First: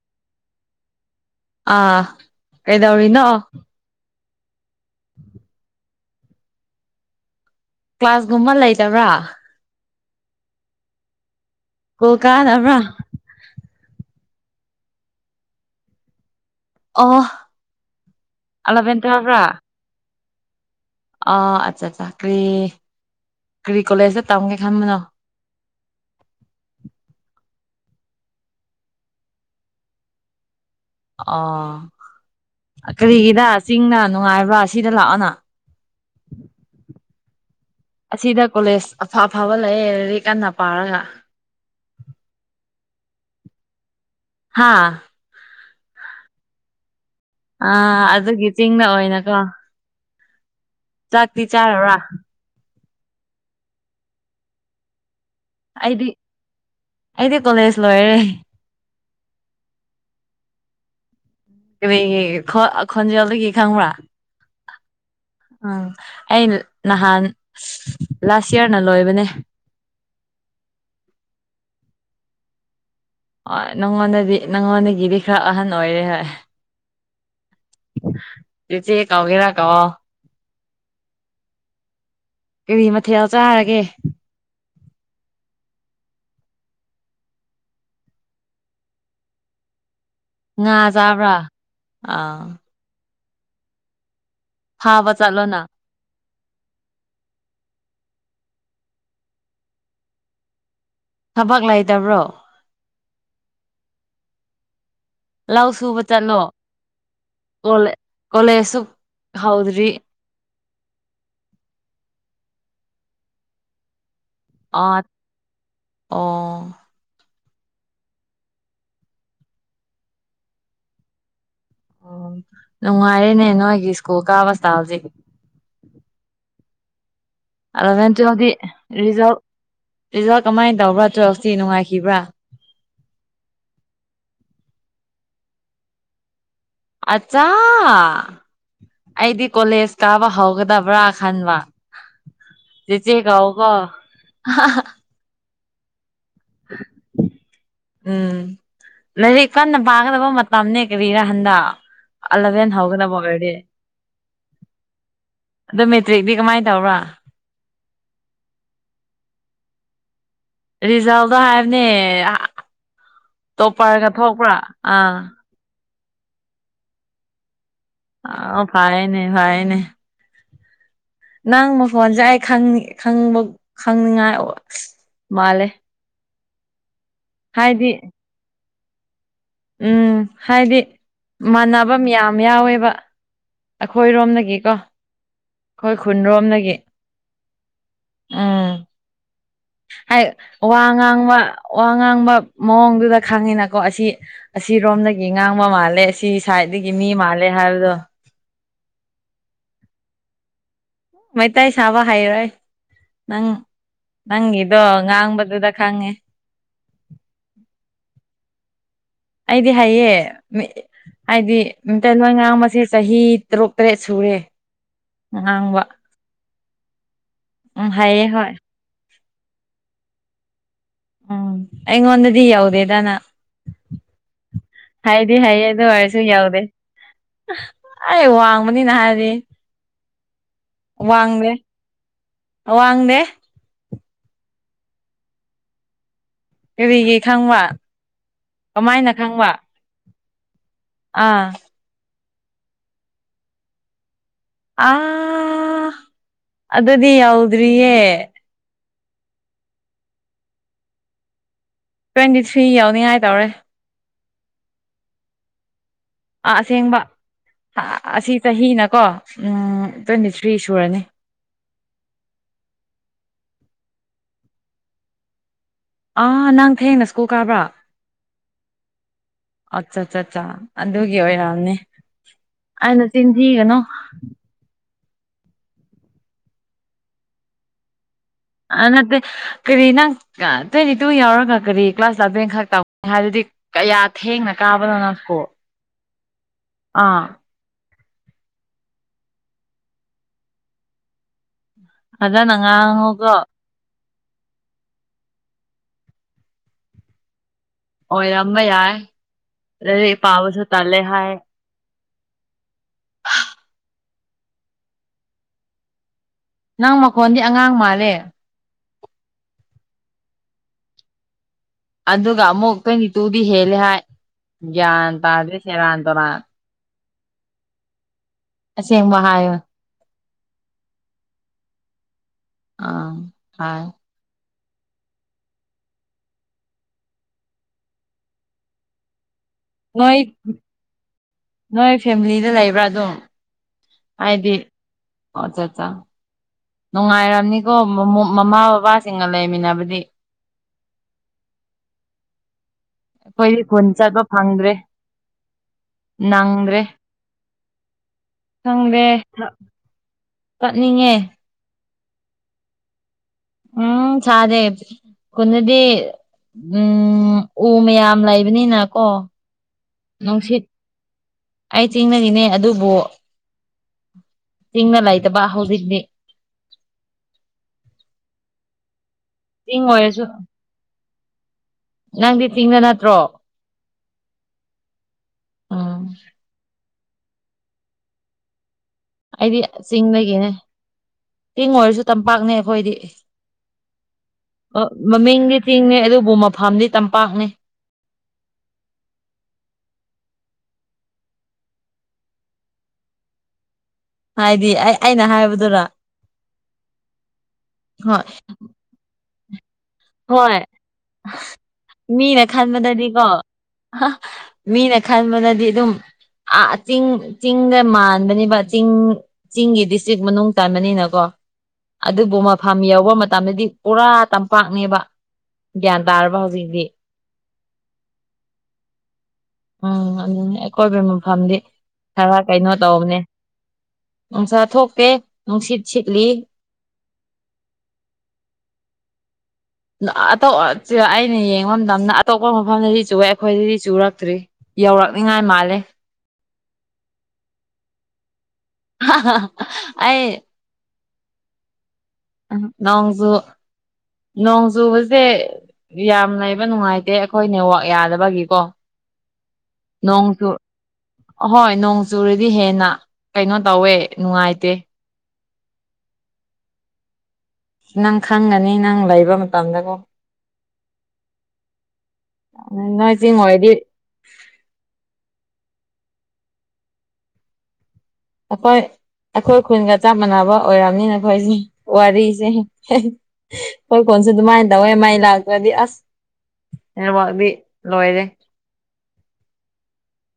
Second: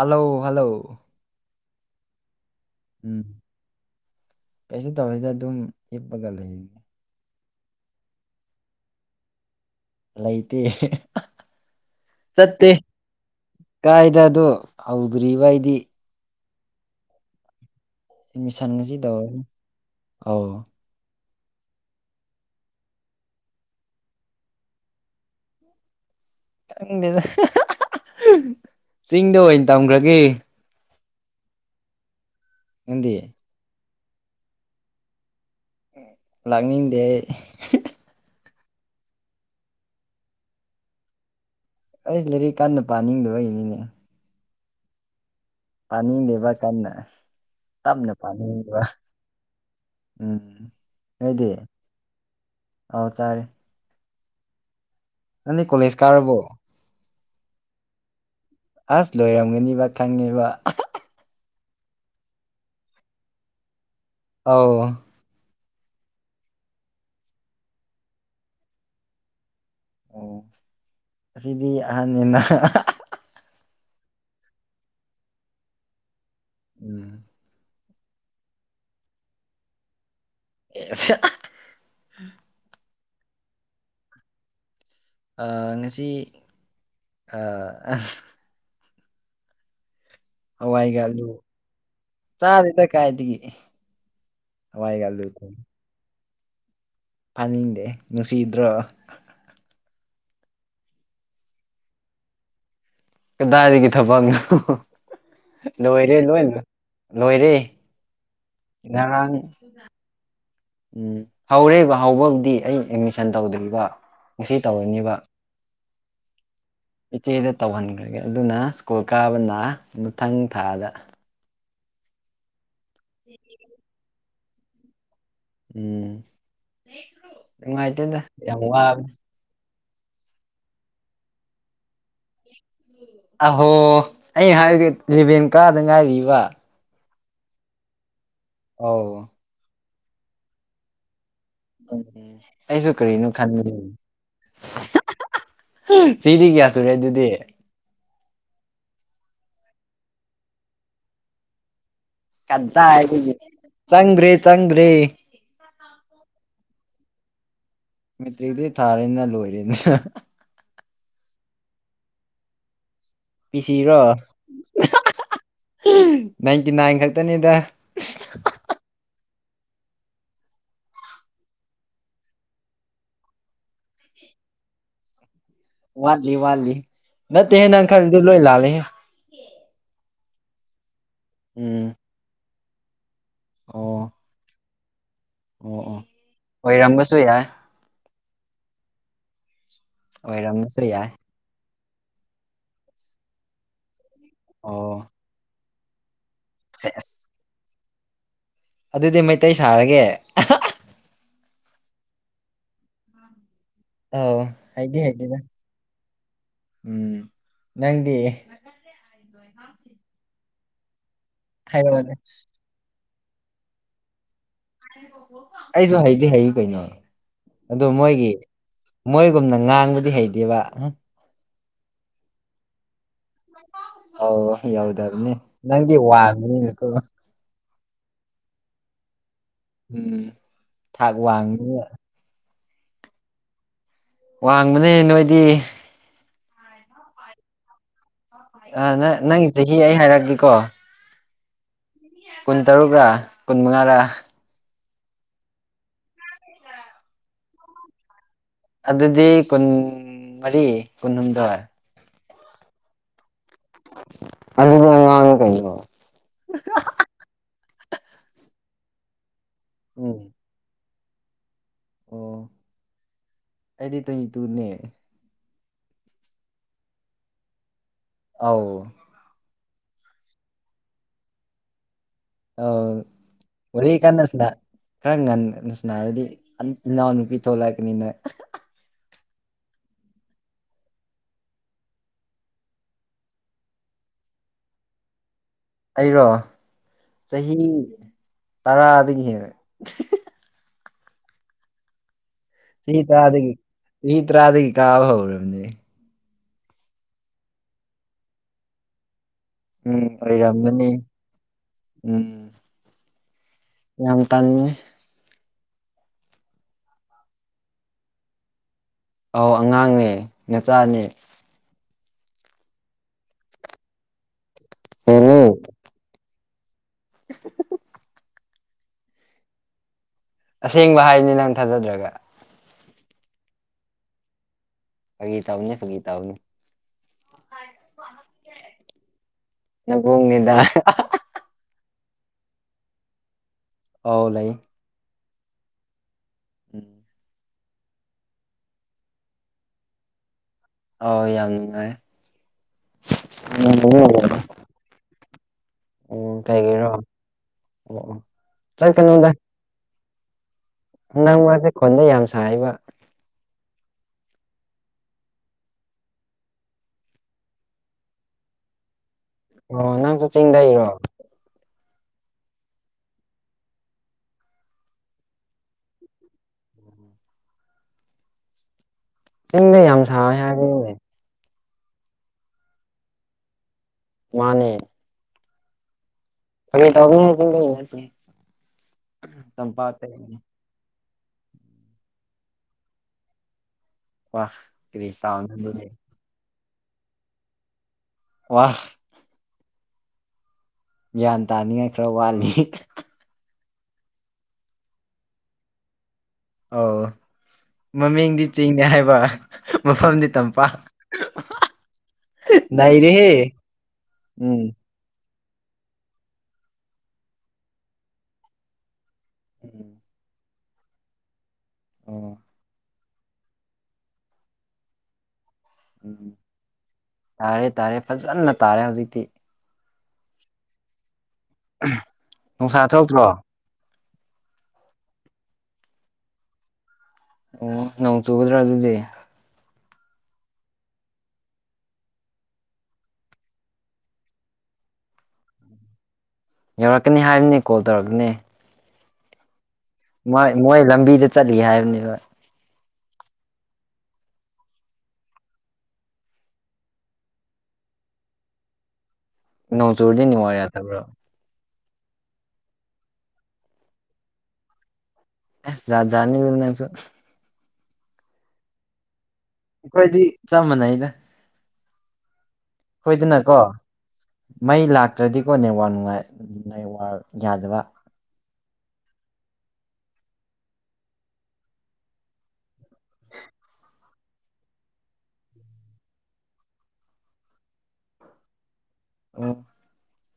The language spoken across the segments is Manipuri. ꯑꯜꯂꯣ ꯍꯜꯂꯣ꯫ ꯑꯥꯑ ꯎꯝ ꯀꯩꯗꯧꯔꯤꯅꯣ? ꯀꯩꯁꯨ ꯇꯧꯗꯦ ꯗꯥ ꯑꯗꯨꯝ ꯍꯞꯄꯒ ꯂꯩꯕꯅꯤ ꯀ꯭ꯂꯥꯁꯀꯨꯝꯕ ꯂꯩꯇꯕ꯭ꯔꯥ? ꯂꯩꯇꯦ ꯁ꯭ꯀꯨꯜ ꯆꯠꯇꯦ꯫ ꯀꯥꯗꯕ꯭ꯔꯥ ꯀꯥꯏ ꯗꯥ ꯑꯗꫭ ꯍꯧꯗ꯭ꯔꯤꯕꯥ ꯑꯩꯗꯤ ꯑꯣꯍꯍ ꯑꯦꯠꯃꯤꯁꯟ ꯉꯁꯤ ꯇꯧꯔꯨꯕꯅꯤ ꯑꯧ ꯑꯥ ꯑꯠꯆꯥ ꯑꯠꯆꯥ ꯀ꯭ꯔꯤ ꯀꯔꯤ ꯀꯣꯂꯦꯖꯇꯥ ꯇꯝꯒꯦ ꯈꯟꯕꯅꯣ꯫ ꯪꯈꯪꯗꯦꯗꯥ ꯆꯤꯡꯗ ꯑꯣꯏꯅ ꯇꯝꯈ꯭ꯔꯒꯦ꯫ ꯑꯣ ꯅꯪꯗꯤ ꯀꯔꯤꯒꯤꯔꯥ ꯆꯤꯡꯅ ꯅꯨꯡꯉꯥꯏꯕ꯭ꯔꯥ ꯁꯤꯗ ꯂꯥꯛꯑꯣ ꯅꯪ ꯂꯥꯛꯅꯤꯡꯗꯦ ꯑꯩ ꯑꯁꯤꯗ ꯀꯣꯂꯦꯖ ꯑꯐ ꯑꯐꯕ ꯂꯩꯌꯦ ꯔꯥꯔꯤꯛ ꯀꯟꯅ ꯄꯥꯔꯒ ꯑꯩ ꯂꯥꯏꯔꯤꯛ ꯀꯥꯟꯅꯥ ꯄꯥꯅꯤꯡꯗꯕꯒꯤꯅꯤꯅꯦ꯫ ꯍꯥꯥꯍ ꯄꯥꯅꯤꯡ ꯗꯦ ꯕꯥ ꯀꯥꯟꯅ ꯑꯥꯑ ꯑꯗꯨꯒꯤ ꯆꯤꯡꯗꯥ ꯑꯣꯏꯅꯀꯣ꯫ ꯎꯝ ꯍꯨꯛ ꯆꯥꯛꯇꯤ ꯆꯥ꯭ꯔꯕꯥ ꯑꯧ ꯆꯥꯔꯦ꯫ ꯅꯪꯗꯤ ꯀꯣꯔ°ꯖ ꯑꯩꯗꯤ ꯀꯥꯔꯕꫭ ꯑꯩꯗꯤ ꯀꯣꯂꯦꯖ ꯂꯣꯏꯈꯔꯦ꯫ ꯑꯥꯁ ꯂꯣꯏꯔꯝꯒꯅꯤꯕꯥ ꯈꯪꯉꯕꯥ ꯀꯔꯤꯒꯤ ꯈꯟꯖꯦꯜꯗꯗꯒꯤ ꯈꯪꯕꯔꯥ꯫ ꯑꯧꯧ ꯎꯝ ꯑꯩ ꯅꯍꯥꯟ ꯂꯥꯁ ꯏꯌꯔ ꯂꯣꯏꯕꯅꯦ꯫ ꯑꯣ ꯑꯁꯤꯗꯤ ꯑꯍꯥꯟꯅꯤꯅꯥ,,,, ꯍꫭꯏ ꯅꯪꯉꯣꯟꯗꯗꯤ ꯅꯪꯉꯣꯟꯗꯒꯤꯗꯤ ꯈꯔ ꯑꯍꯟ ꯑꯣꯏꯔꯦ ꯍꯣꯏ꯫ ꯎꯝꯝ ꯇꯆꯦ ꯀꯒꯦꯔꯥ ꯀꯧꯑꫭ ꯑ° [unintelligible] ꯀꯔꯤ ꯃꯊꯦꯟ ꯆꯥꯔꯒꯦ? ꯑꯥ ꯉꯁꯤ ꯑꯥ ꯉꯥ ꯍꯋꯥꯏꯒꯥ ꯑꯔꯨ ꯆꯥꯕ꯭ꯔꯥ ꯒꯥ ꯑꯥ ꯆꯥꯗꯦꯗ ꯀꯥꯏꯗꯒꯤ꯫ ꯍꯥꯋꯏꯒꯥ ꯐꯥꯕ ꯑꯔꯨꯒ ꯆꯠꯂꯣꯅ ꯇꯥꯅꯤꯡꯗꯦ ꯍꯦ ꯅꯨꯡꯁꯤꯗ꯭ꯔꯣ ꯊꯕꯛ ꯂꯩꯇꯕ꯭ꯔꯣ ꯅꯪ꯫ ꯀꯗꯥꯏꯗꯒꯤ ꯊꯕꯛꯅꯣ? ꯂꯧ ꯁꯨꯕ ꯂꯣꯏꯔꯦ ꯆꯠꯂꯣ ꯂꯣꯏꯅꯥ꯫ ꯂꯣꯏꯔꯦ ꯀꯣꯂꯦ ꯀꯣꯂꯦꯖꯁꯨ ꯉꯔꯥꯡ ꯍꯧꯗ꯭ꯔꯤ ꯎꯝ ꯍꯧꯔꯦꯕ ꯍꯧꯕꯕꯨꯗꯤ ꯑꯩ ꯑꯦꯠꯃꯤꯁꯟ ꯇꯧꯗ꯭ꯔꯤꯕ ꯉꯁꯤ ꯑꯥ ꯇꯧꯔꯅꯤꯕ ꯑꯣ ꯏꯆꯦꯗ ꯇꯧꯍꯟꯈ꯭ꯔꯒꯦ ꯑꯗꯨꯅ ꯁ꯭ꯀꯨꯜ ꯀꯥꯕꯅ ꯃꯊꯪ ꯊꯥꯗ ꯑꯣ ꯅꯨꯡꯉꯥꯏꯔꯦꯅꯦ ꯅꯣꯏꯒꯤ ꯁ꯭ꯀꯨꯜ ꯀꯥꯕ ꯁꯇꯥꯏꯜ ꯖꯤ ꯎꯝ ꯑꯂꯕꯦꯟ ꯅꯨꯡꯉꯥꯏꯇꯦꯗ ꯇꯨꯋꯦꯜꯄꯗꯤ ꯌꯥꯝ ꯋꯥꯕꯅꯦ ꯔꯤꯖꯜ ꯔꯤꯖꯜ ꯀꯃꯥꯏꯅ ꯇꯧꯕ꯭ꯔꯥ ꯇꯨꯋꯜꯞꯇꯤ ꯅꯨꯡꯉꯥꯏꯈꯤꯕ꯭ꯔꯥ ꯑꯍꯣ ꯑꯩ ꯍꯥꯏꯗꯤ ꯏꯂꯤꯕꯦꯟ ꯀꯥꯗ ꯉꯥꯏꯔꯤꯕ ꯑꯠꯆꯥ ꯑꯧ ꯑꯩꯗꯤ ꯀꯣꯂꯦꯖ ꯀꯥꯕ ꯍꯧꯒꯗꯕ꯭ꯔꯥ ꯈꯟꯕ ꯑꯩꯁꯨ ꯆꯦꯆꯦ ꯀꯔꯤꯅꯣ ꯀꯧꯀꯣ ꯈꯟꯕꯅꯤ ꯆꯍꯤꯗꯤ ꯀꯌꯥ ꯁꯨꯔꯦ ꯑꯗꯨꯗꯤ ꯎꯝ ꯂꯥꯏꯔꯤꯛ ꯀꯟꯅ ꯄꯥꯒꯗꯕ ꯃꯇꯝꯅꯦ ꯀꯔꯤꯔꯥ ꯍꯟꯗꯛ ꯑꯂꯚꯦꯟ ꯍꯧꯒꯗꯕ ꯀꯗꯥꯏꯗꯒꯤ ꯑꯣꯏꯔꯗꯤ ꯆꯪꯗ꯭ꯔ‌ꯦ ꯆꯪꯗ꯭ꯔꯦ ꯑꯗꯣ ꯃꯦꯇ꯭ꯔꯤꯛꯗꯤ ꯀꯃꯥꯏꯅ ꯇꯧꯕ꯭ꯔ ꯃꯦꯇ꯭ꯔꯤꯛꯇꯤ ꯊꯥꯔꯦꯅ ꯂꯣꯏꯔꯦꯅ ꯔꯤꯖꯥꯜꯗꯣ ꯍꯥꯏꯕꯅꯦ ꯇꯣꯞꯄꯔꯒ ꯄꯤꯁꯤꯔꯣ ꯊꯣꯛꯄ꯭ꯔꯥ ꯑꯥ ꯅꯥꯏꯟꯇꯤ ꯅꯥꯏꯟ ꯈꯛꯇꯅꯤꯗ ꯑ ꯐꯥꯏꯅꯦ ꯐꯥꯏꯅꯦ ꯅꯪ ꯃꯈꯣꯟꯁꯦ ꯑꯩ ꯈꯪꯅꯤ ꯈꯪꯕ ꯈꯪꯅꯤꯡꯉꯥꯏ ꯑꯁ ꯃꯥꯜꯂꯦ ꯋꯥꯠꯂꯤ ꯋꯥꯠꯂꯤ ꯅꯠꯇꯦꯍꯦ ꯅꯪ ꯍꯥꯏꯗꯤ ꯈꯜꯂꯤꯗꯣ ꯂꯣꯏ ꯂꯥꯟꯂꯦꯍꯦ ꯎꯝ ꯍꯥꯏꯗꯤ ꯎꯝ ꯃꯥꯟꯅꯕ ꯃꯌꯥꯝ ꯌꯥꯎꯋꯦꯕ ꯑꯣ ꯑꯩꯈꯣꯏꯔꯣꯝꯗꯒꯤꯀꯣ ꯑꯣ ꯑꯩꯈꯣꯏ ꯑꯣ ꯈꯨꯟꯔꯣꯝꯗꯒꯤ ꯑꯣꯏꯔꯝꯕꯁꯨ ꯌꯥꯏ ꯎꯝ ꯍꯥꯏ ꯋꯥ ꯑꯣꯏꯔꯝꯕꯁꯨ ꯌꯥꯏ ꯉꯥꯡꯕ ꯋꯥ ꯉꯥꯡꯕ ꯃꯑꯣꯡꯗꯨꯗ ꯈꯪꯉꯤꯅꯀꯣ ꯑꯁꯤ ꯑꯣ ꯑꯁꯤꯔꯣꯝꯗꯒꯤ ꯉꯥꯡꯕ ꯃꯥꯜꯂꯦ ꯑꯁꯤ ꯁꯥꯏꯠꯗꯒꯤ ꯃꯤ ꯁꯦꯁ ꯃꯥꯜꯂꯦ ꯍꯥꯏꯕꯗꯣ ꯑꯗꯨꯗꯤ ꯃꯩꯇꯩ ꯁꯥꯔꯒꯦ ꯃꯩꯇꯩ ꯁꯥꯕ ꯍꯩꯔꯣꯏ ꯅꯪ ꯑꯧ ꯅꯪꯒꯤꯗꯣ ꯍꯩꯗꯤ ꯍꯩꯇꯦꯗ ꯉꯥꯡꯕꯗꯨꯗ ꯈꯪꯉꯦ ꯎꯝ ꯅꯪꯗꯤ ꯑꯩꯗꯤ ꯍꯩꯌꯦ ꯃꯤ ꯍꯥꯏꯗꯤ ꯍꯥꯏꯔꯛꯑꯣꯅꯦ ꯃꯩꯇꯩ ꯂꯣꯏ ꯉꯥꯡꯕꯁꯤ ꯆꯍꯤ ꯇꯔꯨꯛ ꯇꯔꯦꯠ ꯁꯨꯔꯦ ꯉꯥꯡꯕ ꯑꯩꯁꯨ ꯍꯩꯗꯤ ꯍꯩ ꯀꯩꯅꯣ ꯑꯗꯨ ꯎꯝ ꯍꯩꯌꯦ ꯃꯣꯏꯒꯤ ꯍꯣꯏ ꯃꯣꯏꯒꯨꯝꯅ ꯉꯥꯡꯕꯗꯤ ꯍꯩꯇꯦꯕ ꯎꯝ ꯑꯩꯉꯣꯟꯗꯗꯤ ꯌꯧꯗꯦꯗ ꯅꯪ ꯑꯧ ꯌꯧꯗꯕꯅꯦ ꯍꯩꯗꯤ ꯍꯩꯌꯦ ꯑꯗꯨ ꯅꯪꯗꯤ ꯑꯣꯏꯔꯁꯨ ꯌꯧꯗꯦ ꯋꯥꯡꯕꯅꯤꯅꯀꯣ ꯑꯩ ꯋꯥꯡꯕꯅꯤꯅ ꯍꯥꯏꯔꯤ ꯎꯝ ꯊꯥꯛ ꯋꯥꯡꯕꯅꯤꯅ ꯑꯋꯥꯡꯗꯦ ꯋꯥꯡꯕꯅꯦ ꯅꯣꯏꯗꯤ ꯀꯔꯤꯒꯤ ꯈꯪꯕ ꯑ ꯅꯥ ꯀꯃꯥꯏꯅ ꯅꯪꯒꯤ ꯈꯪꯕ ꯆꯍꯤ ꯑꯩ ꯍꯥꯏꯔꯛꯀꯦꯀꯣ ꯑꯥ ꯀꯨꯟ ꯇꯔꯨꯛꯔ ꯀꯨꯟ ꯃꯉꯥꯔꯥ ꯑꯥ ꯑꯗꯨꯗꯤ ꯌꯧꯗ꯭ꯔꯤꯌꯦ ꯑꯗꯨꯗꯤ ꯀꯨꯟ ꯃꯔꯤ ꯀꯨꯟꯍꯨꯝꯗꯣꯏ ꯇ꯭ꯋꯦꯟꯇꯤꯊ꯭ꯔꯤ ꯌꯧꯅꯤꯡꯉꯥꯏ ꯇꯧꯔꯦ ꯑꯗꯨꯗꯤ ꯑꯉꯥꯡꯅꯦ ꯀꯩꯅꯣ ꯑꯥ ꯑꯁꯦꯡꯕ ꯑꯁꯤ ꯆꯍꯤꯅꯀꯣ ꯑꯥ ꯎꯝ ꯇ꯭ꯋꯦꯟꯇꯤꯊ꯭ꯔꯤ ꯁꯨꯔꯅꯤ ꯑꯣ ꯑꯩꯗꯤ ꯇ꯭ꯋꯦꯟꯇꯤ ꯇꯨꯅꯦ ꯑꯥ ꯅꯪ ꯊꯦꯡꯅ ꯁ꯭ꯀꯨꯜ ꯀꯥꯕ꯭ꯔꯥ ꯑꯥꯎ ꯑꯠꯆꯥ ꯆꯥ ꯆꯥ ꯑꯗꯨꯒꯤ ꯑꯣꯏꯔꯝꯅꯤ ꯑꯣ ꯑꯩꯅ ꯆꯤꯟꯊꯤꯒꯅꯨ ꯋꯥꯔꯤ ꯀꯟꯅ ꯁꯥꯟꯅ ꯈꯔ ꯉꯟꯅ ꯁꯥꯟꯅꯔꯗꯤ ꯅꯅꯥꯎ ꯅꯨꯄꯤ ꯊꯣꯛꯂꯛꯀꯅꯤ ꯅꯣꯏ ꯑꯥ ꯅꯠꯇꯦ ꯀꯔꯤ ꯅꯪ ꯇ꯭ꯋꯦꯟꯇꯤ ꯇꯨ ꯌꯧꯔꯒ ꯀꯔꯤ ꯀ꯭ꯂꯥꯁ ꯂꯥꯕꯦꯜ ꯈꯥꯛ [unintelligible] ꯍꯥꯏꯕꯗꯤ ꯀꯌꯥ ꯊꯦꯡꯅ ꯀꯥꯕꯅꯣ ꯅꯪꯕꯣ ꯑꯩꯔꯣ ꯑꯥ ꯆꯍꯤ ꯇꯔꯥꯗꯒꯤ ꯍꯦꯟꯅ [unintelligible] ꯐꯖꯅ ꯉꯥꯡ ꯆꯍꯤ ꯇꯔꯥꯗꯒꯤ ꯆꯍꯤ ꯇꯔꯥꯗꯒꯤ ꯀꯥꯕ ꯍꯧꯔꯕꯅꯦ ꯑꯣꯏꯔꯝꯕ ꯌꯥꯏ ꯎꯝ ꯂꯥꯏꯔꯤꯛ ꯄꯥꯕꯁꯨ ꯇꯜꯂꯦ ꯑꯣꯏꯔꯝꯃꯅꯤ ꯍꯥꯏ ꯎꯝ ꯌꯥꯝ ꯇꯟꯕꯅꯦ ꯅꯪ ꯃꯈꯣꯟꯗꯤ ꯑꯉꯥꯡ ꯃꯥꯜꯂꯦ ꯑꯧ ꯑꯉꯥꯡꯅꯦ ꯅꯆꯥꯅꯦ ꯑꯗꯨꯒ ꯑꯃꯨꯛ ꯇ꯭ꯋꯦꯇꯤꯇꯨꯗꯤ ꯍꯦꯜꯂ ꯍꯥꯏ ꯒ꯭ꯌꯥꯟ ꯇꯥꯗ꯭ꯔꯦ ꯀꯩꯅꯣ ꯁꯦꯔꯥꯟ ꯇꯨꯔꯥꯟ [unintelligible] ꯑꯁꯦꯡꯕ ꯍꯥꯏꯌꯨ ꯑꯁꯦꯡꯕ ꯍꯥꯏꯕꯅꯤ ꯅꯪ ꯊꯥꯖꯗ꯭ꯔꯒ ꯑꯥ ꯁꯥꯏ ꯐꯥꯒꯤ ꯇꯧꯕꯅꯤ ꯐꯥꯒꯤ ꯇꯧꯕꯅꯤ ꯅꯣꯏ ꯅꯕꯨꯡꯅꯤꯗ ꯅꯣꯏ ꯐꯦꯃꯤꯂꯤꯗ ꯂꯩꯕ꯭ꯔꯥ ꯑꯗꯨꯝ ꯑꯧ ꯍꯥꯏꯗꯤ ꯂꯩ ꯑꯣꯆꯥ ꯑꯠꯆꯥ ꯎꯝ ꯅꯨꯡꯉꯥꯏꯔꯝꯅꯤꯀꯣ ꯃꯃꯥ ꯕꯕꯥꯁꯤꯡꯒ ꯂꯩꯃꯤꯟꯅꯕꯗꯤ ꯑꯧ ꯌꯥꯝ ꯅꯨꯡꯉꯥꯏ ꯑꯩꯈꯣꯏꯗꯤ ꯈꯨꯟ ꯆꯠꯄ ꯐꯪꯗ꯭ꯔꯦ ꯎꯝ ꯅꯪꯗ꯭ꯔꯦ ꯀꯩꯒꯤꯔꯣ ꯑꯣ ꯑꯣ ꯈꯪꯗꯦ ꯆꯠꯀꯅꯨꯗ ꯆꯠꯅꯤꯡꯉꯦ ꯅꯪ ꯃꯥꯁꯦ ꯈꯨꯟꯗ ꯌꯥꯝ ꯁꯥꯏꯕ ꯎꯝ ꯁꯥꯗꯦ ꯈꯨꯟꯗꯗꯤ ꯎꯝ ꯎ ꯃꯌꯥꯝ ꯂꯩꯕꯅꯤꯅ ꯀꯣ ꯑꯣ ꯅꯪꯁꯨ ꯆꯤꯡꯗꯩꯔꯣ ꯑꯩ ꯆꯤꯡꯗꯒꯤꯅꯦ ꯑꯗꯨꯕꯨ ꯆꯤꯡꯗ ꯂꯩꯇꯕ ꯍꯧꯖꯤꯛꯇꯤ ꯆꯤꯡꯗ ꯆꯤꯡ ꯌꯥꯝ ꯑꯣꯏꯔꯁꯨ ꯁꯥꯏꯌꯦ ꯍꯥꯏꯕꯅꯤꯅꯦ ꯅꯪꯗꯤ ꯆꯤꯡꯗ ꯅꯠꯇ꯭ꯔꯣ ꯃꯥꯅꯦ ꯎꯝ ꯐꯥꯒꯤ ꯇꯧꯕꯅꯦ ꯆꯤꯡꯗꯒꯤ ꯅꯠꯇꯦ ꯑꯩꯗꯤ ꯇꯝꯄꯥꯛꯇꯩꯅꯦ ꯆꯤꯡꯗꯒꯤꯅꯦ ꯆꯤꯡ ꯑꯣꯏꯔꯁꯨ ꯇꯝꯄꯥꯛꯅꯦ ꯑꯩꯈꯣꯏꯗꯤ ꯋꯥ ꯀꯔꯤ ꯇꯥꯎꯟ ꯃꯃꯤꯡꯗꯤ ꯆꯤꯡꯅꯦ ꯑꯗꯨꯕꯨ ꯃꯐꯝꯗꯤ ꯇꯝꯄꯥꯛꯅꯦ ꯋꯥ ꯒ꯭ꯌꯥꯟ ꯇꯥꯅꯤꯡꯉꯥꯏ ꯈꯔ ꯋꯥꯠꯂꯤ ꯍꯥꯏꯗꯤ ꯑꯩ ꯑꯩꯅ ꯍꯥꯏꯕꯗꯨꯔ ꯑꯧ ꯍꯣꯏ ꯃꯃꯤꯡꯗꯤ ꯆꯤꯡꯅꯦ ꯍꯥꯏꯕ ꯃꯐꯝꯗꯤ ꯍꯣꯏ ꯇꯝꯄꯥꯛ ꯃꯤꯅ ꯈꯟꯕꯗꯗꯤꯀꯣ ꯅꯩꯔꯦꯍꯦ ꯎꯝ [unintelligible] ꯃꯤꯅ ꯈꯟꯕꯅꯗꯤ ꯑꯗꯨꯝ ꯑ ꯆꯤꯡ ꯆꯤꯡꯗ ꯃꯥꯟꯕꯅꯦꯕ ꯆꯤꯡ ꯆꯤꯡꯒꯤ ꯎꯝ ꯗꯤꯁꯇ꯭ꯔꯤꯛ ꯃꯅꯨꯡ ꯆꯟꯕꯅꯤꯅꯀꯣ ꯑꯗꯨꯕꯨ ꯑꯣ ꯃꯐꯝ ꯌꯥꯎꯕ ꯇꯝꯗꯗꯤ ꯄꯨꯔꯥ ꯇꯝꯄꯥꯛꯅꯦꯕ ꯒ꯭ꯌꯥꯟ ꯎꯝ ꯇꯥꯔꯕ ꯍꯧꯖꯤꯛꯇꯤ ꯇꯥꯔꯦ ꯇꯥꯔꯦ ꯐꯖꯅ ꯇꯥꯔꯦ ꯍꯧꯖꯤꯛꯇꯤ ꯎꯝ ꯑꯗꯨꯅꯦ ꯑꯩꯈꯣꯏꯒꯤ ꯃꯐꯝꯗꯤ ꯈꯔ ꯀꯩꯅꯣ ꯅꯨꯡꯁꯥ ꯇꯧꯕꯅꯦ ꯊꯣꯛꯇ꯭ꯔꯣ ꯅꯨꯡꯁꯥ ꯊꯣꯛꯇꯦ ꯅꯨꯡꯁꯤꯠ ꯁꯤꯠꯂꯤ ꯑꯣ ꯅꯣꯡ ꯆꯨꯒꯗ꯭ꯔꯥ ꯑꯗꯨꯗꯤ ꯑꯩꯅ ꯌꯦꯡꯕ ꯃꯇꯝꯗ ꯑꯇꯣꯞꯄ ꯃꯐꯝꯗꯗꯤ ꯆꯨꯦ ꯑꯩꯈꯣꯏꯗꯗꯤ ꯆꯨꯔꯛꯇ꯭ꯔꯤ ꯌꯧꯔꯛꯅꯤꯉꯥꯏ ꯃꯥꯜꯂꯦ ꯌꯧꯔꯛꯀꯅꯤ ꯍꯥꯏꯕꯅꯤ ꯀꯣꯜ ꯇꯧꯔꯛꯀꯅꯤ ꯍ ꯍ ꯃꯣꯏ ꯂꯝꯕꯤꯗ ꯆꯠꯂꯤ ꯍꯥꯏꯕꯅꯦꯕ ꯅꯣꯡꯖꯨ ꯅꯣꯡꯖꯨꯕꯁꯦ ꯌꯥꯝ ꯂꯩꯕ ꯅꯨꯡꯉꯥꯏꯇꯦ ꯑꯩꯈꯣꯏ ꯅꯦꯋꯥꯛ ꯌꯥꯗꯕꯒꯤꯀꯣ ꯅꯣꯡꯖꯨꯔꯗꯤꯅꯤꯉꯔꯦ ꯇꯕ꯭ꯔꯣ ꯑꯍꯣꯏ ꯅꯣꯡ ꯆꯨꯨꯔꯗꯤ ꯍꯦꯟꯅ ꯀꯩꯅꯣ ꯇꯧꯋꯦ ꯅꯨꯡꯉꯥꯏꯇꯦ ꯑꯦꯖꯔꯅꯤ ꯅꯁꯨꯣ ꯅꯪ ꯈꯪꯒꯅꯤ ꯅꯪ ꯂꯩꯕ ꯃꯇꯝꯗꯀꯣ ꯑꯩꯈꯣꯏꯗꯤ ꯆꯞ ꯃꯥꯟꯅꯩ ꯑꯩꯅ ꯅꯣꯏ ꯆꯤꯡ ꯍꯣꯏꯗꯅꯀꯣ ꯑꯣꯏꯔꯗꯤ ꯃꯩ ꯂꯥꯛꯇ꯭ꯔꯗꯤꯀꯣꯅꯦ ꯋꯥꯔ ꯅꯨꯡꯉꯥꯏ ꯃꯩ ꯋꯥꯔ ꯌꯥꯗꯕ ꯑꯈꯣꯏ ꯑꯩꯈꯣꯏ ꯈꯨꯟꯒ ꯆꯞ ꯃꯥꯟꯅꯕ ꯑꯣꯏꯔꯕꯝꯅꯤꯅ ꯑꯩꯈꯣꯏꯁꯦ ꯋꯥꯔꯤꯁꯦ ꯍꯣꯏ ꯀꯣꯟꯁꯨ ꯑꯗꯨꯃꯥꯏꯅ ꯇꯧꯋꯦ ꯃꯥꯏ ꯂꯥꯛꯇ꯭ꯔꯗꯤ ꯑꯁ ꯅꯦꯠꯋꯥꯛꯗꯤ ꯂꯣꯏꯔꯦ ꯑꯣ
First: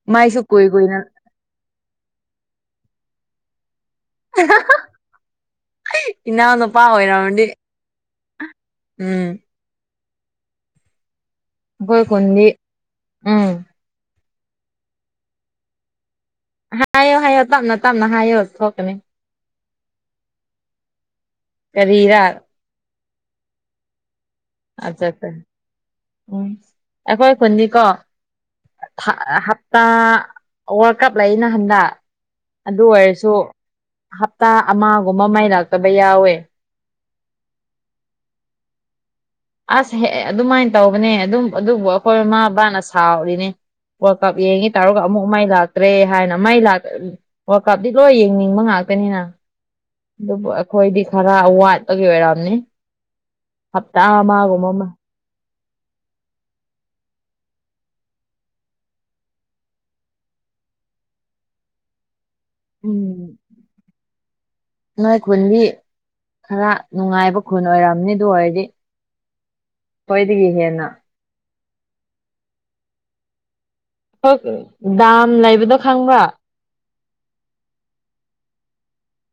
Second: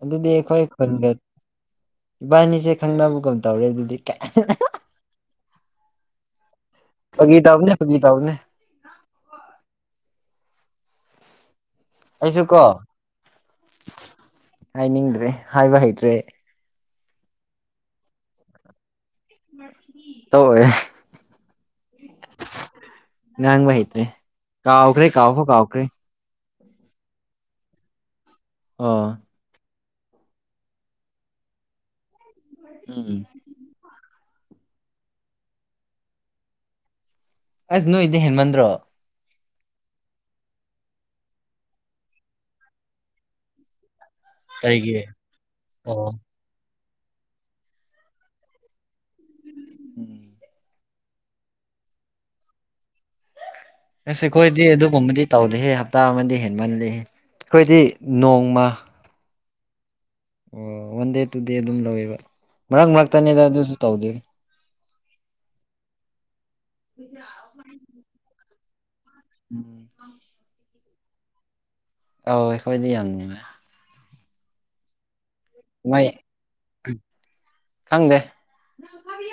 ꯑꯗꯨ ꯃꯥꯏꯁꯨ ꯑꯗꯨꯗꯤꯈꯣꯏ ꯀꯨꯏ ꯀꯨꯏꯅ ꯐꯔꯗ ꯏꯕꯥꯅꯤꯁꯦ ꯈꯪꯅꯕꯒꯝ ꯇꯧꯔꯦ ꯑꯗꯨꯗꯤ ꯏꯅꯥ ꯍꯅꯄꯥꯥ ꯐꯥꯒꯤ ꯑꯣꯏꯔꯗꯤ ꯇꯧꯕꯅꯦ ꯐꯥꯒꯤ ꯇꯧꯕꯅꯦ ꯎꯝ ꯑꯩꯈꯣꯏ ꯑꯩꯁꯨ ꯈꯨꯟꯗꯤ ꯀꯣ ꯎꯝ ꯍꯥꯏꯅꯤꯡꯗ꯭ꯔꯦ ꯍꯥꯏꯕ ꯍꯩꯇ꯭ꯔꯦ ꯍꯥꯏꯌꯣ ꯍꯥꯏꯌꯣ ꯇꯞꯅ ꯇꯞꯅ ꯍꯥꯏꯌꯣ ꯊꯣꯛꯀꯅꯤ ꯃꯊ ꯇꯋꯏꯦ ꯀꯔꯤꯔꯥ ꯉꯪ ꯑꯩꯇꯔꯤ ꯑꯆꯥ ꯑꯠ ꯎꯝ ꯑꯩꯈꯣꯏ ꯐꯣꯟꯅꯤꯀꯣ ꯑꯣ ꯍꯞꯇꯥ ꯋꯥꯔꯜ ꯀꯞ ꯂꯩ ꯅ ꯍꯟꯗ ꯑꯗꯨ ꯎꯝ ꯑꯣꯏꯔꯁꯨ ꯍꯞꯇꯥ ꯑꯃꯒꯨꯝꯕ ꯃꯥꯏꯔꯥꯛꯛꯇꯕ ꯌꯥꯎꯋꯦ ꯑꯁ ꯅꯣꯏ ꯏꯗꯤ ꯍꯦꯟꯃꯟꯗ꯭ꯔꯣ ꯑꯁ ꯍꯦꯛ ꯑꯗꯨꯃꯥꯏꯅ ꯇꯧꯕꯅꯦ ꯑꯗꯨꯝ ꯑꯗꯨꯕꯨ ꯑꯩꯈꯣꯏ ꯏꯃꯥ ꯕꯥꯅ ꯁꯥꯎꯔꯤꯅꯦ ꯋꯥꯔꯜ ꯀꯞ ꯌꯦꯡꯉꯤ ꯑꯩꯒꯤ ꯇꯥꯔꯒ ꯑꯃꯨꯛ ꯃꯥꯏ ꯂꯥꯛꯇ꯭ꯔꯦ ꯑꯣ ꯍꯥꯏꯅ ꯃꯥꯏꯥꯛ ꯋꯥꯔꯜ ꯀꯞꯇꯤ ꯂꯣꯏ ꯌꯦꯡꯅꯤꯡꯕ ꯉꯥꯛꯇꯅꯤꯅ ꯎꯝ ꯑꯗꯨꯕꯨ ꯑꯩꯈꯣꯏꯗꯤ ꯈꯔ ꯋꯥꯠꯄꯒꯤ ꯑꯣꯏꯔꯝꯅꯤ ꯍꯞꯇꯥ ꯑꯃꯒꯨꯝꯕ ꯑꯃ ꯇꯧꯔꯍꯦ ꯍꯞꯇꯥ ꯑꯃꯗꯤꯗꯤ ꯍꯦꯟꯃꯜꯜꯂꯤ ꯑꯩꯈꯣꯏꯗꯤ ꯅꯣꯡꯃ ꯑꯣ ꯋꯥꯟ ꯗꯦ ꯇꯨ ꯗꯦ ꯑꯗꯨꯝ ꯂꯧꯋꯦꯕ ꯃꯔꯛ ꯎꯝ ꯃꯔꯛꯇꯅꯤꯗ ꯑꯗꯨꯁꯨ ꯇꯧꯗꯣꯏ ꯅꯣꯏ ꯈꯨꯟꯗꯤ ꯈꯔ ꯅꯨꯡꯉꯥꯏꯕ ꯈꯨꯟ ꯑꯣꯏꯔꯝꯅꯤ ꯑꯗꯨ ꯑꯣꯏꯔꯗꯤ ꯎꯝ ꯍꯣꯏꯗꯗꯒꯤ ꯍꯦꯟꯅ ꯑꯧ ꯑꯩꯈꯣꯏꯗꯤ ꯌꯥꯝ ꯅꯨꯡꯉꯥꯏ ꯍ ꯗꯝ ꯂꯥꯏꯕ ꯉꯥꯏ ꯊꯪꯗꯦ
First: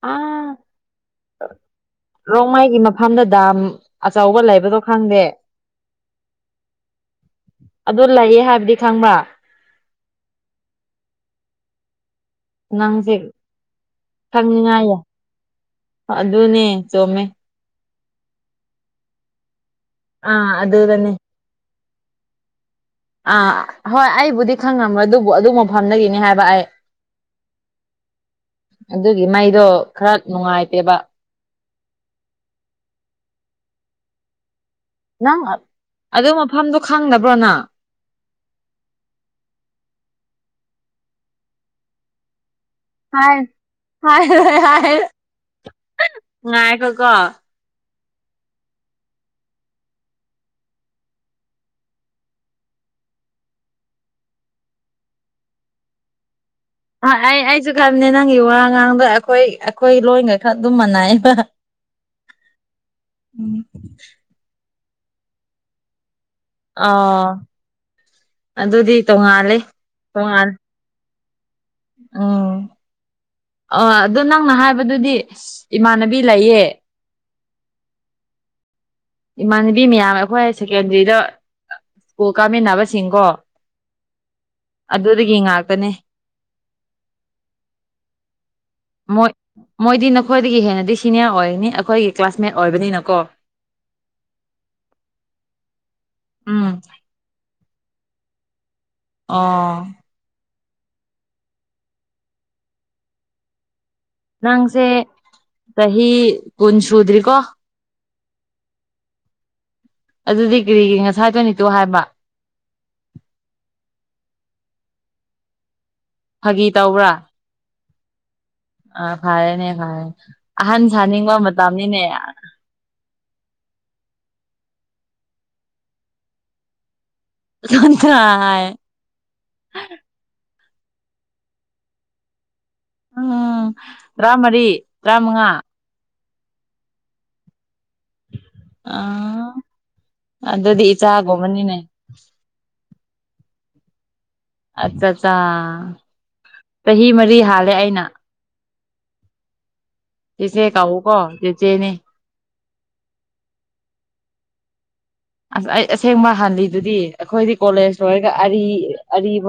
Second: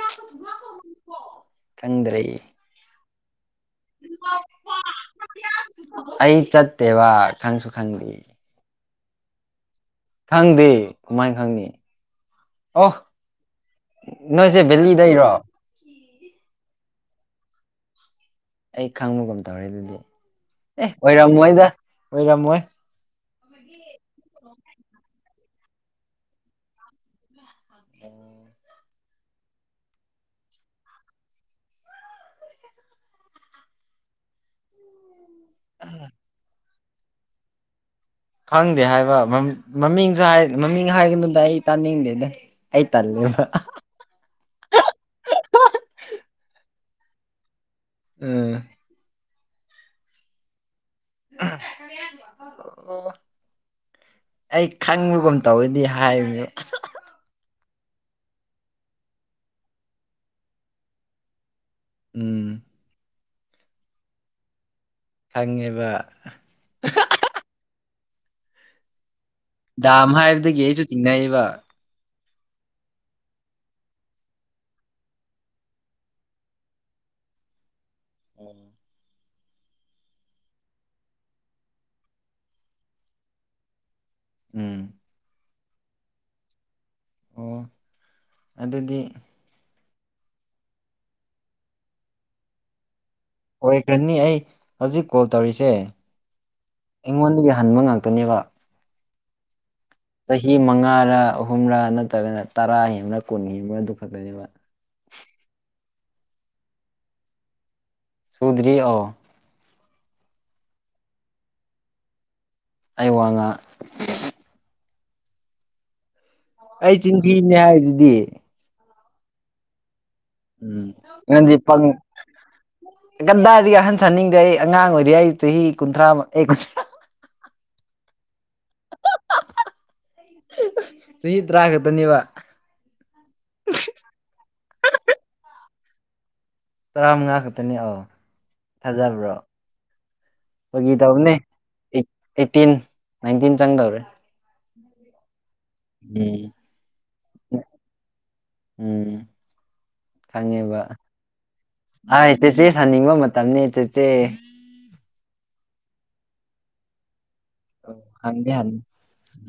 ꯑ ꯈꯪꯗ꯭ꯔꯦ ꯔꯣꯡꯃꯥꯏꯒꯤ ꯃꯐꯝꯗ ꯗꯥꯝ ꯑꯆꯧꯕ ꯂꯩꯕꯗꯣ ꯈꯪꯗꯦ ꯑꯩ ꯆꯠꯇꯦꯕ ꯈꯪꯁꯨ ꯑꯗꯨ ꯈꯪꯗꯦ ꯂꯩꯌꯦ ꯍꯥꯏꯕꯗꯤ ꯊꯪꯕ ꯈꯪꯗꯦ ꯀꯃꯥꯏꯅ ꯈꯪꯅꯤ ꯑꯣ ꯅꯪꯁꯦ ꯅꯣꯏꯁꯦ ꯈꯪꯅꯤꯡꯉꯥꯏ ꯌꯥꯝ ꯕꯦꯜꯂꯤꯗꯔꯣ ꯑꯗꯨꯅꯦ ꯆꯣꯃꯦ ꯑꯩ ꯈꯪꯕꯒꯨꯝ ꯇꯧꯔꯦ ꯑꯗꯨꯗꯤ ꯑꯥ ꯑꯦ ꯑꯗꯨꯗꯅꯦ ꯑꯣꯏꯔꯝꯃꯣꯏꯗ ꯑꯣꯏꯔꯝꯃꯣꯏ ꯑꯥ ꯍꯣꯏ ꯑꯩꯕꯨꯗꯤ ꯈꯪꯉꯝꯕ꯭ꯔꯥ ꯑꯗꯨꯕꯨ ꯑꯗꯨ ꯃꯐꯝꯗꯒꯤꯅꯤ ꯍꯥꯏꯕ ꯑꯩ ꯎꯝ [unintelligible] ꯑꯗꯨꯒꯤ ꯃꯩꯗꯣ ꯈꯔ ꯅꯨꯉꯥꯏꯇꯦꯕ ꯅꯪ ꯎꯝ ꯑꯗꯨ ꯃꯐꯝꯗꯣ ꯈꯪꯅꯕ꯭ꯔꯣꯅ ꯈꯪꯗꯦ ꯍꯥꯏꯕ ꯃꯃꯤꯡꯁꯨ ꯃꯃꯤꯡ ꯍꯥꯏꯒꯅꯨꯗ ꯑꯩ ꯇꯥꯅꯤꯡꯗꯦꯗ ꯑꯩ ꯇꯜꯂꯦꯕ ꯍ ꯍꯣꯏ ꯍꯥꯏ ꯉꯥꯏ ꯀꯣ ꯀꯣ ꯎꯝ ꯑꯣ ꯑꯩ ꯈꯪꯕꯒꯨꯝ ꯇꯧꯋꯦꯗꯤ ꯍꯥꯏꯕꯅꯦ ꯑꯩ ꯑꯩꯁꯨ ꯈꯪꯗꯦ [unintelligible] ꯅꯪꯒꯤ ꯋꯥ ꯉꯥꯡꯕ ꯑꯩꯈꯣꯏ ꯑꯩꯈꯣꯏ ꯂꯣꯏꯒ ꯈꯔ ꯑꯗꯨꯝ ꯃꯥꯟꯅꯩꯑꯦꯕ ꯎꯝ ꯎꯝ ꯈꯪꯉꯤꯕ ꯑꯣ ꯑꯗꯨꯗꯤ ꯇꯣꯡꯉꯥꯜꯂꯦ ꯗꯥꯝ ꯇꯣꯉꯥꯟ ꯍꯥꯏꯕꯗꯒꯤ ꯑꯩꯁꯨ ꯆꯤꯡꯅꯩꯕ ꯎꯝ ꯑ ꯑꯗꯣ ꯅꯪꯅ ꯍꯥꯏꯕꯗꯨꯗꯤ ꯏꯃꯥꯟꯅꯕꯤ ꯂꯩꯌꯦ ꯑꯣꯝ [unintelligible] ꯏꯃꯥꯟꯅꯕꯤ ꯃꯌꯥꯝ ꯑꯩꯈꯣꯏ ꯁꯦꯀꯦꯟꯗꯔꯤꯗ ꯎ ꯀꯥꯃꯤꯟꯅꯕꯁꯤꯡꯀꯣ ꯎꯝ ꯑꯗꯨꯗꯒꯤ ꯉꯥꯛꯇꯅꯦ ꯑꯣ ꯑꯗꯨꯗꯤ ꯃꯣꯏ ꯃꯣꯏꯗꯤ ꯅꯈꯣꯏꯗꯒꯤ ꯍꯦꯟꯅꯗꯤ ꯁꯤꯅꯤꯌꯔ ꯑꯣꯏꯔꯅꯤ ꯑꯩꯈꯣꯏꯒꯤ ꯀ꯭ꯂꯥꯁꯃꯦꯠ ꯑꯣꯏꯕꯅꯤꯅꯀꯣ ꯑꯣꯏꯒꯅꯤ ꯑꯩ ꯍꯧꯖꯤꯛ ꯀꯣꯜ ꯇꯧꯔꯤꯁꯦ ꯎꯝ ꯑꯩꯉꯣꯟꯗꯒꯤ ꯍꯟꯕ ꯉꯥꯛꯇꯅꯦꯕ ꯑꯥ ꯆꯍꯤ ꯃꯉꯥꯔꯥ ꯑꯍꯨꯝꯂꯥ ꯅꯠꯇ꯭ꯔꯒꯅ ꯇꯔꯥ ꯍꯦꯟꯕ꯭ꯔꯥ ꯀꯨꯟ ꯍꯦꯟꯕ꯭ꯔꯥ ꯑꯗꯨꯝ ꯅꯪꯁꯦ ꯆꯍꯤ ꯀꯨꯟ ꯁꯨꯗ꯭ꯔꯤꯀꯣ ꯁꯨꯗ꯭ꯔꯤꯑꯣ ꯑꯗꯨꯗꯤ ꯀꯔꯤꯒꯤ ꯉꯁꯥꯏ ꯇꯣꯏꯅ [unintelligible] ꯍꯥꯏꯕ ꯑꯩ ꯋꯥꯉꯥ ꯐꯥꯒꯤ ꯑꯩ ꯇꯧꯕ꯭ꯔꯥ ꯆꯤꯟꯊꯤꯕꯅꯦ ꯍꯥꯏꯗꯨꯗꯤ ꯑ ꯐꯔꯦꯅꯦ ꯐꯔꯦꯅꯦ ꯑꯍꯟ ꯎꯝ ꯁꯥꯅꯤꯡꯕ ꯅꯪꯗꯤ ꯄꯪ ꯃꯇꯝꯅꯤꯅꯦ ꯀꯗꯥꯏꯗꯒꯤ [unintelligible] ꯑꯍꯟ ꯁꯟꯅꯤꯡꯗꯦ ꯑꯩ ꯑꯉꯥꯡ ꯑꯣꯏꯔꯤ ꯑꯩ ꯆꯍꯤ ꯀꯨꯟꯊ꯭ꯔꯥꯃꯨꯛ ꯗꯣꯟ ꯀꯔꯥꯢ [unintelligible] ꯆꯍꯤ ꯇꯔꯥ ꯈꯛꯇꯅꯦꯕ ꯎꯝ ꯇꯔꯥꯃꯔꯤ ꯇꯔꯥꯃꯉꯥ ꯇꯔꯥꯃꯉꯥ ꯈꯛꯇꯅꯤ ꯑꯣ ꯊꯥꯖꯕ꯭ꯔꯣ ꯑꯥ ꯑꯗꯨꯗꯤ ꯐꯥꯒꯤ ꯇꯧꯕꯅꯦ ꯏꯆꯥꯒꯨꯝꯕꯅꯤꯅꯦ ꯑꯦꯠꯇꯤꯟ ꯅꯥꯏꯟꯇꯤꯟ ꯆꯪꯗꯧꯔꯦ ꯑꯠꯆꯥ ꯆꯥ ꯎꯝ ꯆꯍꯤ ꯃꯔꯤ ꯍꯥꯜꯂꯦ ꯑꯩꯅ ꯎꯝ ꯢꯆꯦ ꯀꯥꯎꯎ ꯀꯣ ꯆꯦꯆꯦꯅꯦ ꯑꯩꯥꯏ ꯆꯦꯆꯦ ꯁꯥꯅꯤꯡꯕ ꯃꯇꯝꯅꯤ ꯆꯦꯆꯦ ꯑꯁ ꯑꯩ ꯑꯁꯦꯡꯕ ꯍꯜꯂꯤꯗꯨꯗꯤ ꯑꯩꯈꯣꯏꯗꯤ ꯀꯣꯂꯦꯖ ꯂꯣꯏꯔꯒ ꯍꯪꯗꯤ ꯑꯔꯤ ꯍꯪ ꯑꯔꯤꯕ